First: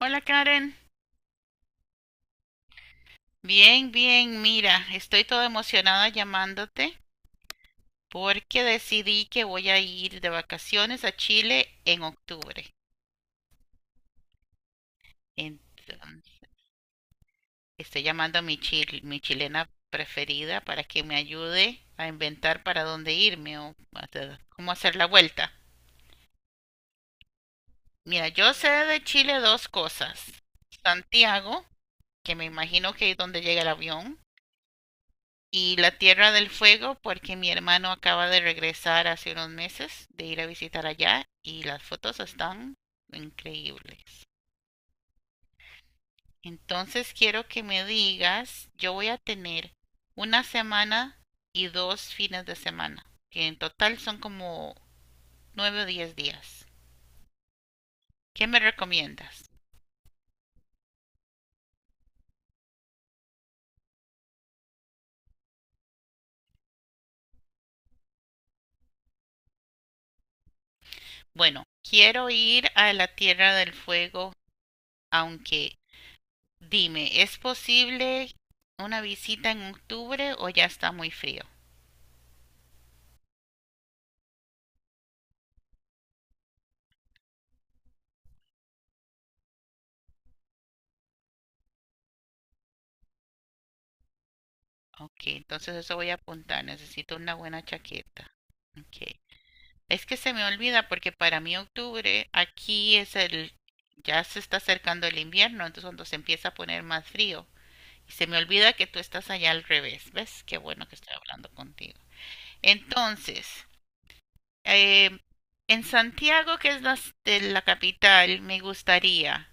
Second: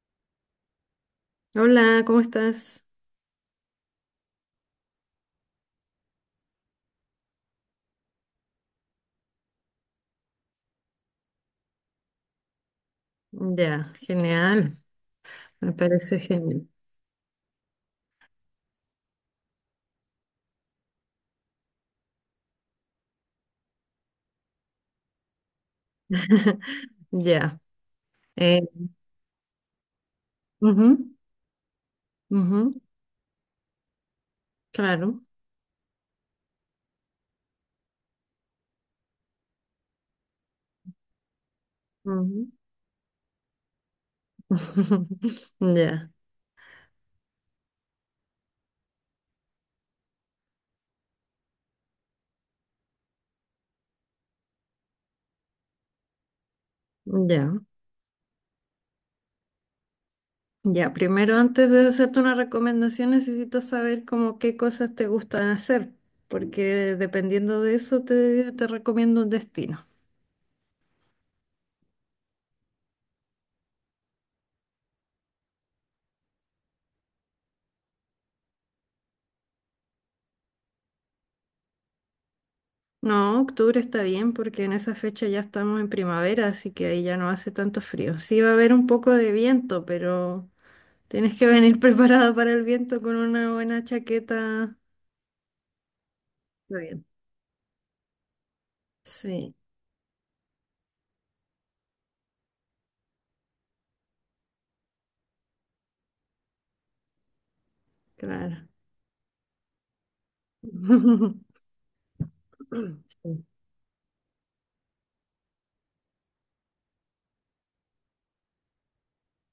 Hola Karen, Hola, ¿cómo estás? bien, bien, mira, estoy toda emocionada llamándote porque decidí que voy a ir de vacaciones a Chile en octubre. Ya, genial, me parece Entonces, genial. estoy llamando a mi chilena preferida para que me ayude a inventar para dónde irme o hasta cómo hacer la vuelta. Ya, Mira, yo eh, sé de Chile dos cosas. ujú, Santiago, que me ujú, imagino que es donde llega el avión, claro. y la Tierra del Fuego porque mi hermano acaba de regresar hace unos meses de ir a visitar allá y las fotos Ujú. están increíbles. Ya, Entonces quiero que me digas, yo voy a tener una semana y 2 fines de semana, que en total son como 9 o 10 días. ya, ¿Qué me recomiendas? ya. Primero, antes de hacerte una recomendación, necesito saber como qué cosas te gustan hacer, porque dependiendo de eso te recomiendo un destino. Bueno, quiero ir a la Tierra del Fuego, aunque dime, ¿es posible una visita en octubre o ya está muy frío? No, octubre está bien porque en esa fecha ya estamos en primavera, así que ahí ya no hace tanto frío. Sí va a haber un poco de viento, pero... Tienes que venir preparada para el viento con una buena chaqueta. Ok, entonces eso voy a apuntar. Está bien. Necesito una buena chaqueta. Ok. Sí, Es que se me olvida porque para mí octubre aquí es el, ya se está acercando el invierno, entonces cuando se empieza a poner más frío. Y se me claro. olvida que tú estás allá al revés. ¿Ves? Qué bueno que estoy hablando contigo. Sí. Entonces, eh, en Santiago, que es de la capital, me gustaría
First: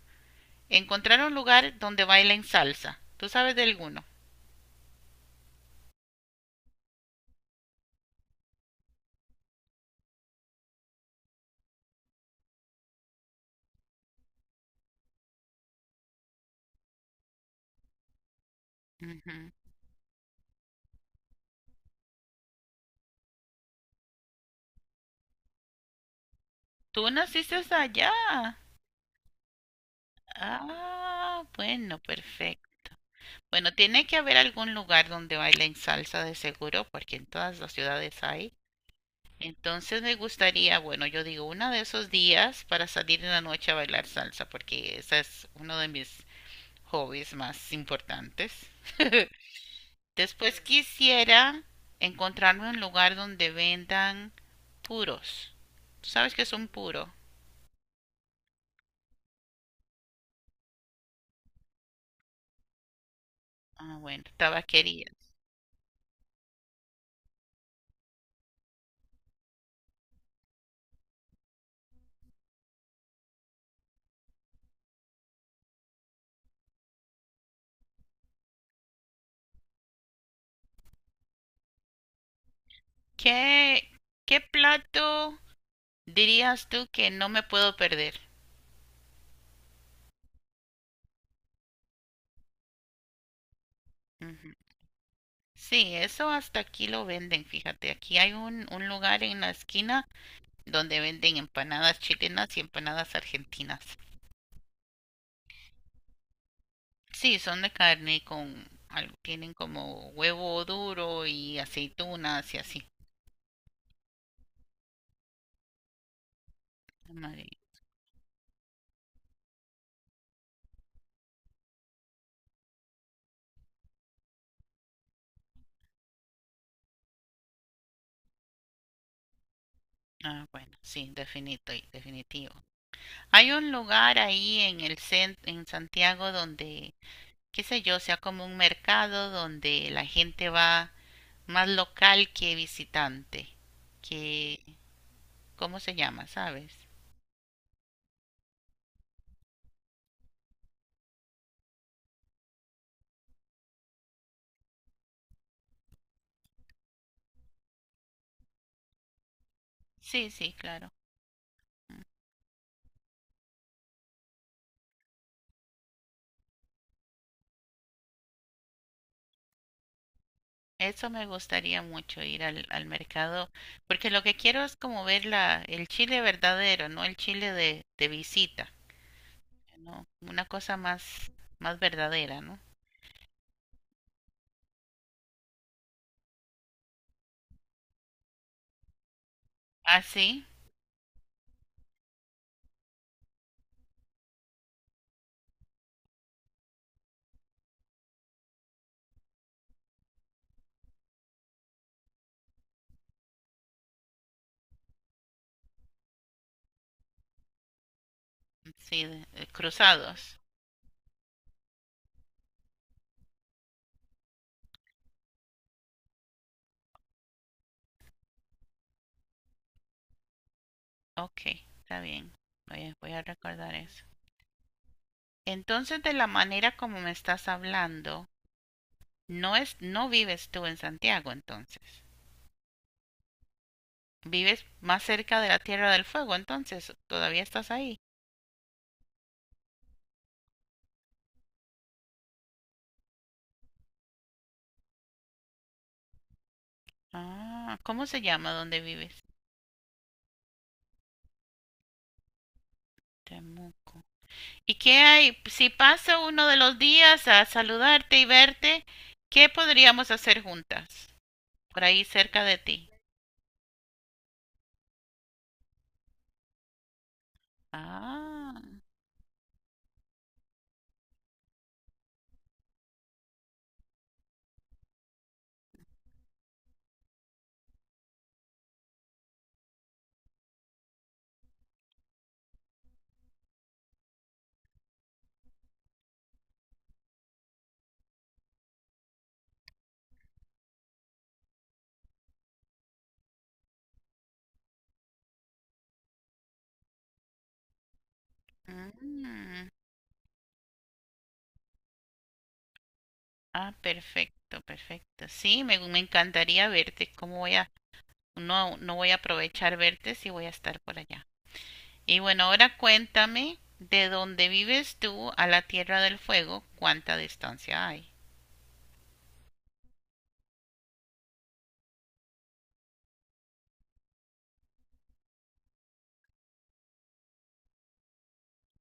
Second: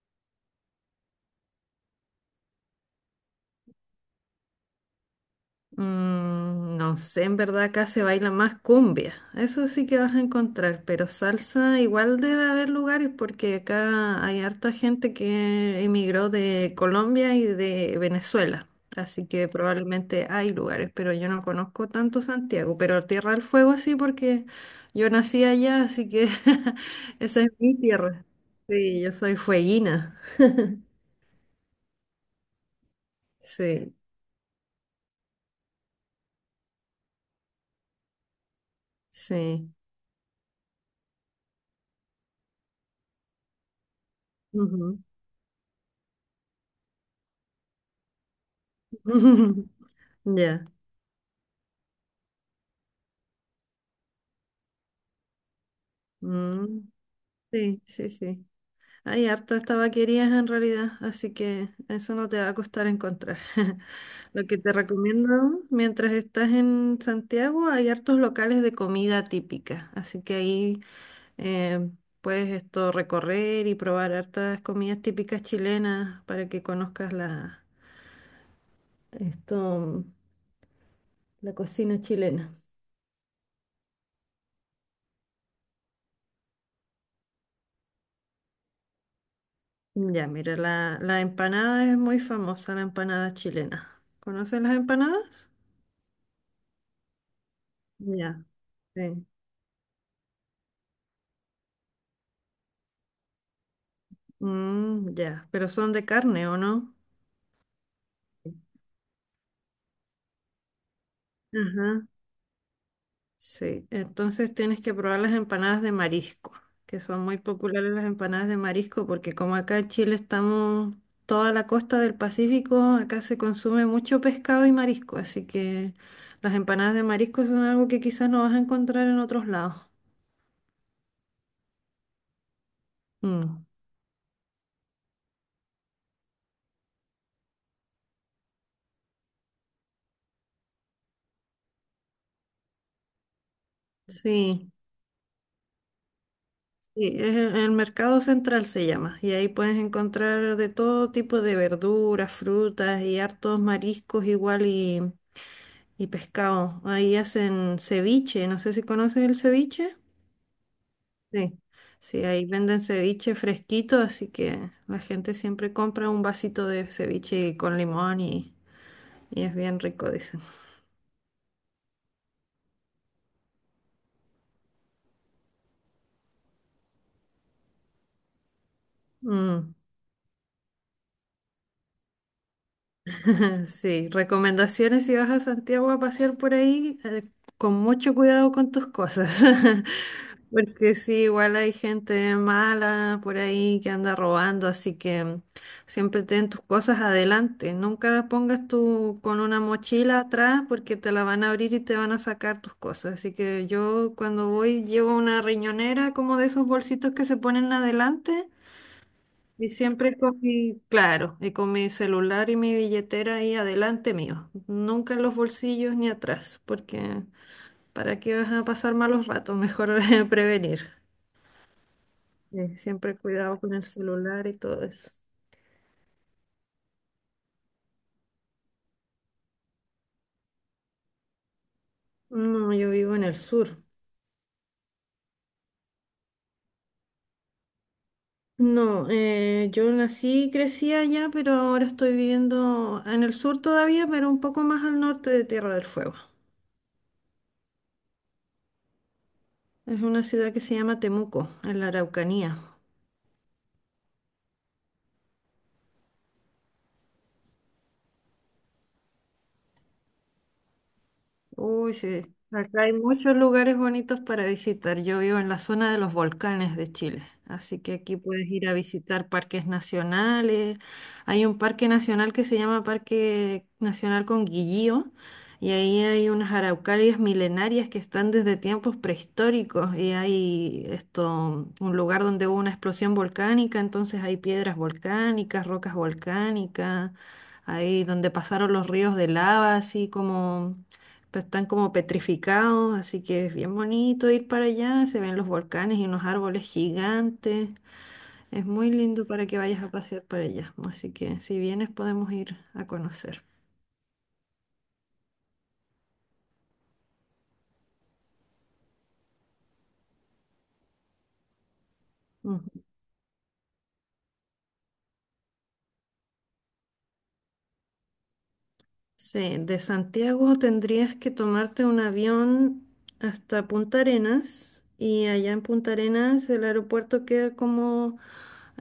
encontrar un lugar donde bailen salsa. ¿Tú sabes de alguno? Mm, no sé, en verdad acá se baila más cumbia. Eso sí que vas a encontrar, pero salsa igual debe haber lugares porque acá hay harta gente que emigró de Colombia y de Venezuela. Así que Ujú. probablemente hay lugares, pero yo no conozco tanto Santiago, pero Tierra del Fuego sí porque yo nací allá, así que Tú esa es naciste mi allá. tierra. Sí, yo soy fueguina. Ah, bueno, perfecto. Bueno, Sí, tiene que haber algún lugar donde bailen salsa de seguro, porque en todas las ciudades hay. sí. Entonces me gustaría, bueno, yo digo, uno de esos días para salir en la noche a bailar salsa, porque Ujú. ese es uno de mis hobbies más importantes. Después Ya. quisiera encontrarme un lugar donde vendan puros. ¿Tú sabes qué es un Mm. puro? Sí, sí, sí. Hay hartas tabaquerías en realidad, así que eso no te va a costar encontrar. Ah, bueno, Lo que te tabaquería. recomiendo, mientras estás en Santiago, hay hartos locales de comida típica, así que ahí eh, puedes esto recorrer y probar hartas comidas típicas chilenas para que conozcas esto, la cocina chilena. ¿Qué, qué plato? Dirías tú que no me puedo perder. Ya, mira, la empanada es muy famosa, la empanada chilena. Ujú. ¿Conoces las empanadas? Sí, eso hasta aquí lo venden, fíjate. Aquí hay Ya. un lugar Sí. en la esquina donde venden empanadas chilenas y empanadas argentinas. Mm, ya, pero son de carne, ¿o no? Sí, son de carne y tienen como huevo duro y Ajá. aceitunas y así. Sí, entonces tienes que probar las empanadas de marisco, que son muy Madre- populares las empanadas de marisco, porque como acá en Chile estamos toda la costa del Pacífico, acá se consume mucho pescado y marisco, así que las empanadas de marisco son algo que quizás no vas a encontrar en otros lados. Ah, bueno, sí, definito y definitivo. Hay Mm. un lugar ahí en el centro en Santiago donde, qué sé yo, sea como un mercado donde la gente va más local que visitante, que Sí. ¿cómo se llama? ¿Sabes? Sí, es el mercado central se llama, y ahí puedes encontrar de todo tipo de verduras, frutas y hartos mariscos igual y pescado. Ahí hacen ceviche, no sé si conoces el ceviche. Sí, sí, claro. Sí, sí, ahí venden ceviche fresquito, así que la gente siempre compra un vasito de ceviche con limón y es bien rico, dicen. Eso me gustaría mucho ir al, al mercado, porque lo que quiero es como ver la, el chile verdadero, no el chile de visita, Mm. ¿no? Una cosa más, más verdadera, ¿no? Sí, recomendaciones si vas a Santiago a pasear por ahí, con mucho cuidado con tus cosas, Ah, sí, porque sí, igual hay gente mala por ahí que anda robando, así que mm, siempre ten tus cosas adelante, nunca las pongas tú con una mochila atrás porque te la van a abrir y te van a sacar tus cosas, así que yo cuando voy llevo una riñonera como de esos bolsitos que se ponen adelante. sí, de Y siempre cruzados. con mi, claro, y con mi celular y mi billetera ahí adelante mío. Nunca en los bolsillos ni atrás, porque ¿para qué vas a pasar malos ratos? Mejor prevenir. Ok, está bien. Voy a, voy Siempre a cuidado con recordar el eso. celular y todo eso. Entonces, de la manera como me estás hablando, no vives tú en Santiago, entonces. No, yo vivo en el sur. Vives más cerca de la Tierra del Fuego, entonces todavía estás ahí. No, yo nací y crecí allá, pero ahora estoy viviendo en el sur todavía, pero un poco más al norte de Tierra del Fuego. Ah, ¿cómo se llama donde vives? Es una ciudad que se llama Temuco, en la Araucanía. Temu. ¿Y qué hay? Si pasa uno de los días a saludarte y verte, ¿qué podríamos hacer juntas? Por Uy, ahí sí. cerca de Acá ti. hay muchos lugares bonitos para visitar. Yo vivo en la zona de los volcanes de Chile, así que aquí puedes Ah, ir a visitar parques nacionales. Hay un parque nacional que se llama Parque Nacional Conguillío y ahí hay unas araucarias milenarias que están desde tiempos prehistóricos y hay esto, un lugar donde hubo una explosión volcánica, entonces hay piedras volcánicas, rocas volcánicas, ahí donde pasaron los ríos de lava, así como pues, están como petrificados, así que es bien bonito ir para allá. Se ven los volcanes y unos árboles gigantes. Es muy lindo para que mm. vayas a pasear para allá. Así que si vienes podemos ir a conocer. Ah, perfecto, perfecto. Sí, me encantaría verte. ¿Cómo voy a, no, no voy a aprovechar verte si voy a estar por allá? Y bueno, ahora cuéntame de donde vives tú a la Tierra del Fuego, cuánta distancia hay. Sí, de Santiago tendrías que tomarte un avión hasta Punta Arenas y allá en Punta Arenas el aeropuerto queda como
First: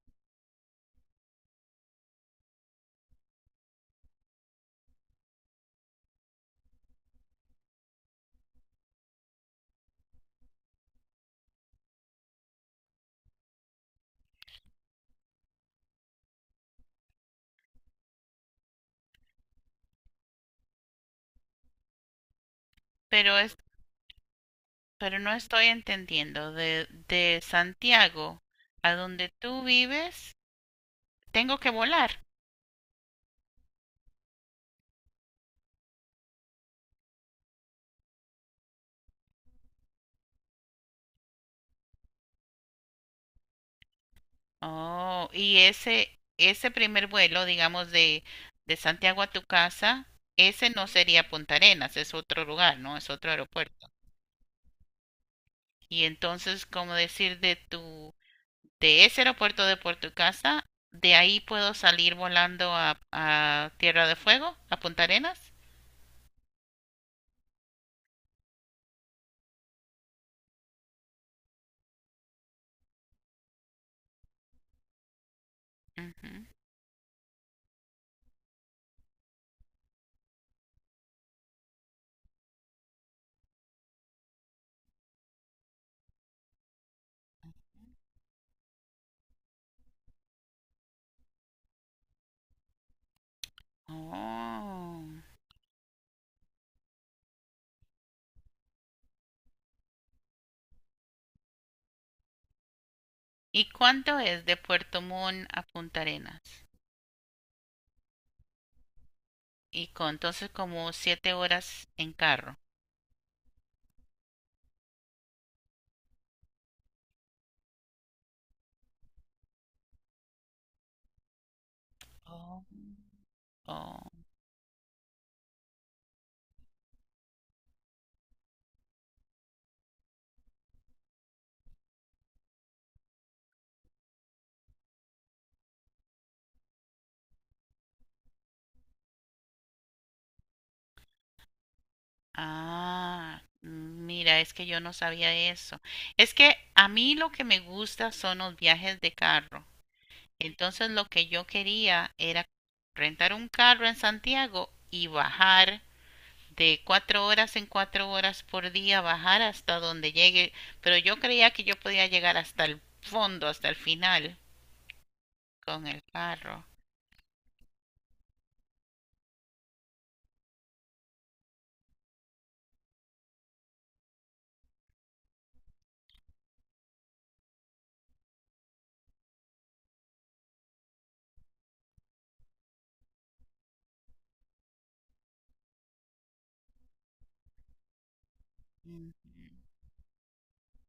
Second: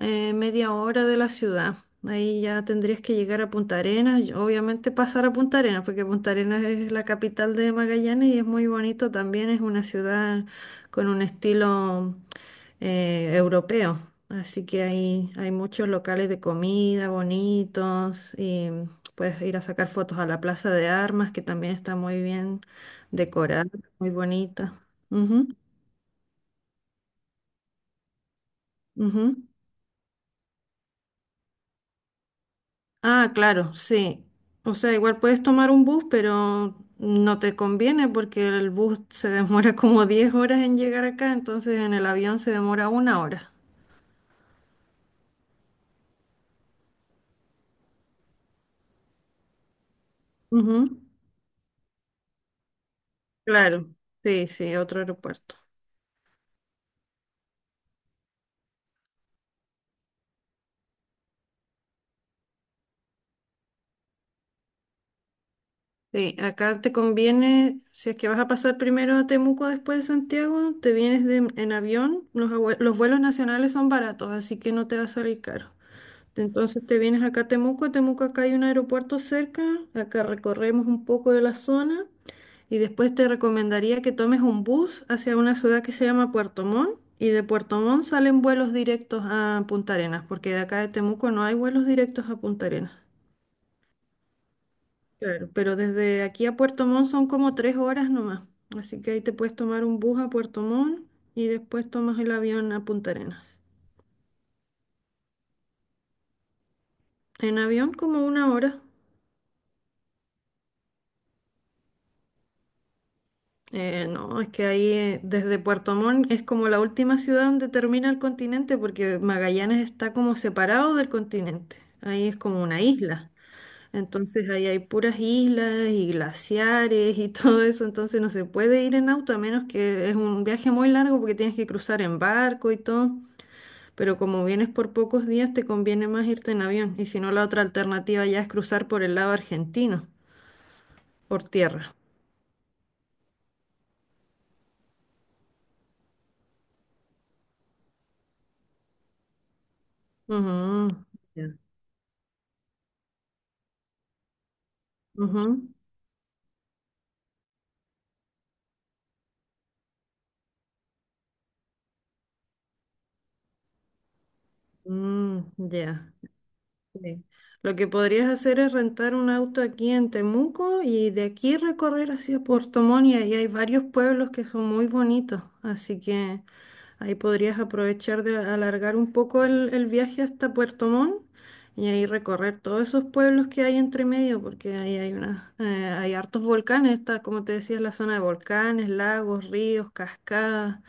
media hora de la ciudad. Ahí ya tendrías que llegar a Punta Arenas, y obviamente pasar a Punta Arenas, porque Punta Arenas es la capital de Magallanes y es muy bonito también, es una ciudad con un estilo europeo. Así que ahí hay muchos locales de comida bonitos. Puedes ir a sacar fotos a la Plaza de Armas, que también está muy bien Pero es, decorada, muy bonita. pero no Ujú, estoy entendiendo de Santiago a donde ujú. tú vives, tengo que volar. Ah, claro, sí. O sea, igual puedes tomar un bus, pero no te conviene porque el bus se demora como 10 horas en llegar acá, entonces en el avión se demora una hora. Oh, y ese primer vuelo, digamos de Santiago a tu casa, ese no Ujú. sería Punta Arenas, es otro lugar, ¿no? Es otro aeropuerto. Claro, sí, sí, otro aeropuerto. Y entonces, como decir de ese aeropuerto de Puerto Casa, de ahí puedo salir volando a Tierra de Fuego, a Punta Arenas. Sí, acá te conviene, si es que vas a pasar primero a Temuco después de Santiago, te vienes en avión, los vuelos nacionales son baratos, así que no te va a salir caro. Ujú. Entonces te vienes acá a Temuco acá hay un aeropuerto cerca, acá recorremos un poco de la zona y después te recomendaría que tomes un bus hacia una ciudad que se llama Puerto Montt y de Puerto Montt salen vuelos directos a Punta Arenas, porque de acá de Temuco no hay vuelos directos a Punta Arenas. Oh. Claro, pero desde aquí a Puerto Montt son como 3 horas nomás. Así que ahí te puedes tomar un bus a Puerto Montt y después tomas el avión a Punta Arenas. ¿Y cuánto es de Puerto Montt a Punta Arenas? En avión como una hora. Y con, entonces como 7 horas en carro. No, es que ahí desde Puerto Montt es como la última ciudad donde termina el continente porque Magallanes está como separado del continente. Ahí es Oh. como una isla. Oh. Entonces ahí hay puras islas y glaciares y todo eso. Entonces no se puede ir en auto a menos que es un viaje muy largo porque tienes que cruzar en barco y todo. Pero como vienes por pocos días, te conviene más irte en avión. Y si no, la otra alternativa ya es cruzar por el lado argentino, por tierra. Ah, mira, es que yo no sabía eso. Es que a mí lo que me gusta son los viajes de carro. Ujú. Entonces lo que yo Ya. quería era rentar un carro en Santiago y Ujú, bajar de 4 horas en 4 horas por día, bajar hasta donde llegue. Pero yo creía que yo podía llegar hasta el fondo, hasta el final mm, con el ya. carro. Sí. Lo que podrías hacer es rentar un auto aquí en Temuco y de aquí recorrer hacia Puerto Montt y ahí hay varios pueblos que son muy bonitos, así que ahí podrías aprovechar de alargar un poco el viaje hasta Puerto Montt y ahí recorrer todos esos pueblos que hay entre medio, porque ahí hay hay hartos volcanes, está, como te decía, la zona de volcanes, Mm. lagos, ríos, cascadas.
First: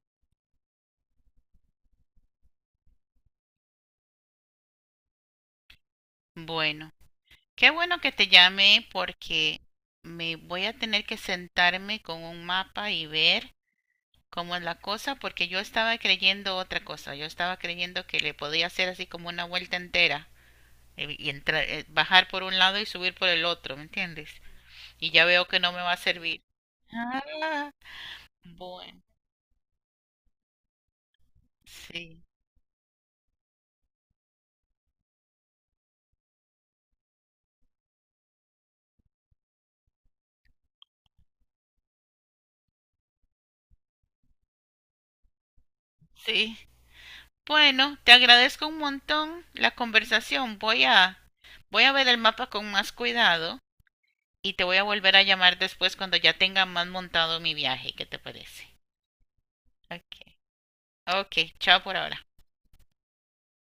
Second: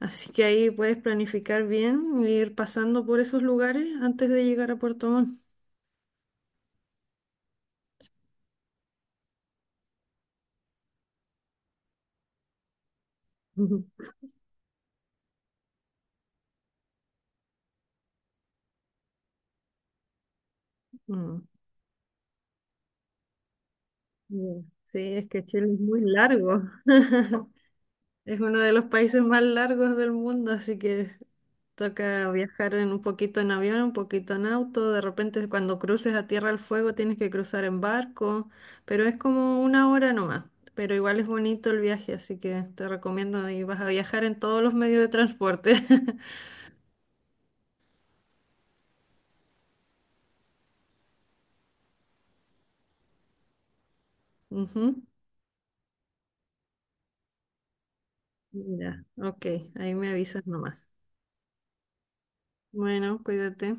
Así que ahí puedes planificar bien, e ir pasando por esos lugares antes de llegar a Puerto Montt. Bueno, qué bueno que te llamé porque me voy a tener que sentarme con un mapa y ver Ujú. cómo es la cosa porque yo estaba creyendo otra cosa. Yo estaba creyendo que le podía hacer así como una vuelta entera Mm, bajar por un lado y subir por el otro, ¿me entiendes? ya. Sí, Y ya es que veo que Chile no me es va a muy servir. largo. Ah, Es uno de los bueno, países más largos del mundo, así que sí, toca viajar en un poquito en avión, un poquito en auto. De repente, cuando cruces a Tierra del Fuego, tienes que cruzar en barco, pero es como una hora nomás. Pero igual es bonito el viaje, así que te recomiendo y vas a viajar en todos los medios de transporte. sí. Bueno, te agradezco un montón la conversación. Voy a ver el mapa con más cuidado y te voy a Ujú. volver a llamar después cuando ya tenga más montado mi viaje. ¿Qué te parece? Ya, ok, ahí me Ok, avisas nomás. ok, chao por ahora. Bueno, cuídate.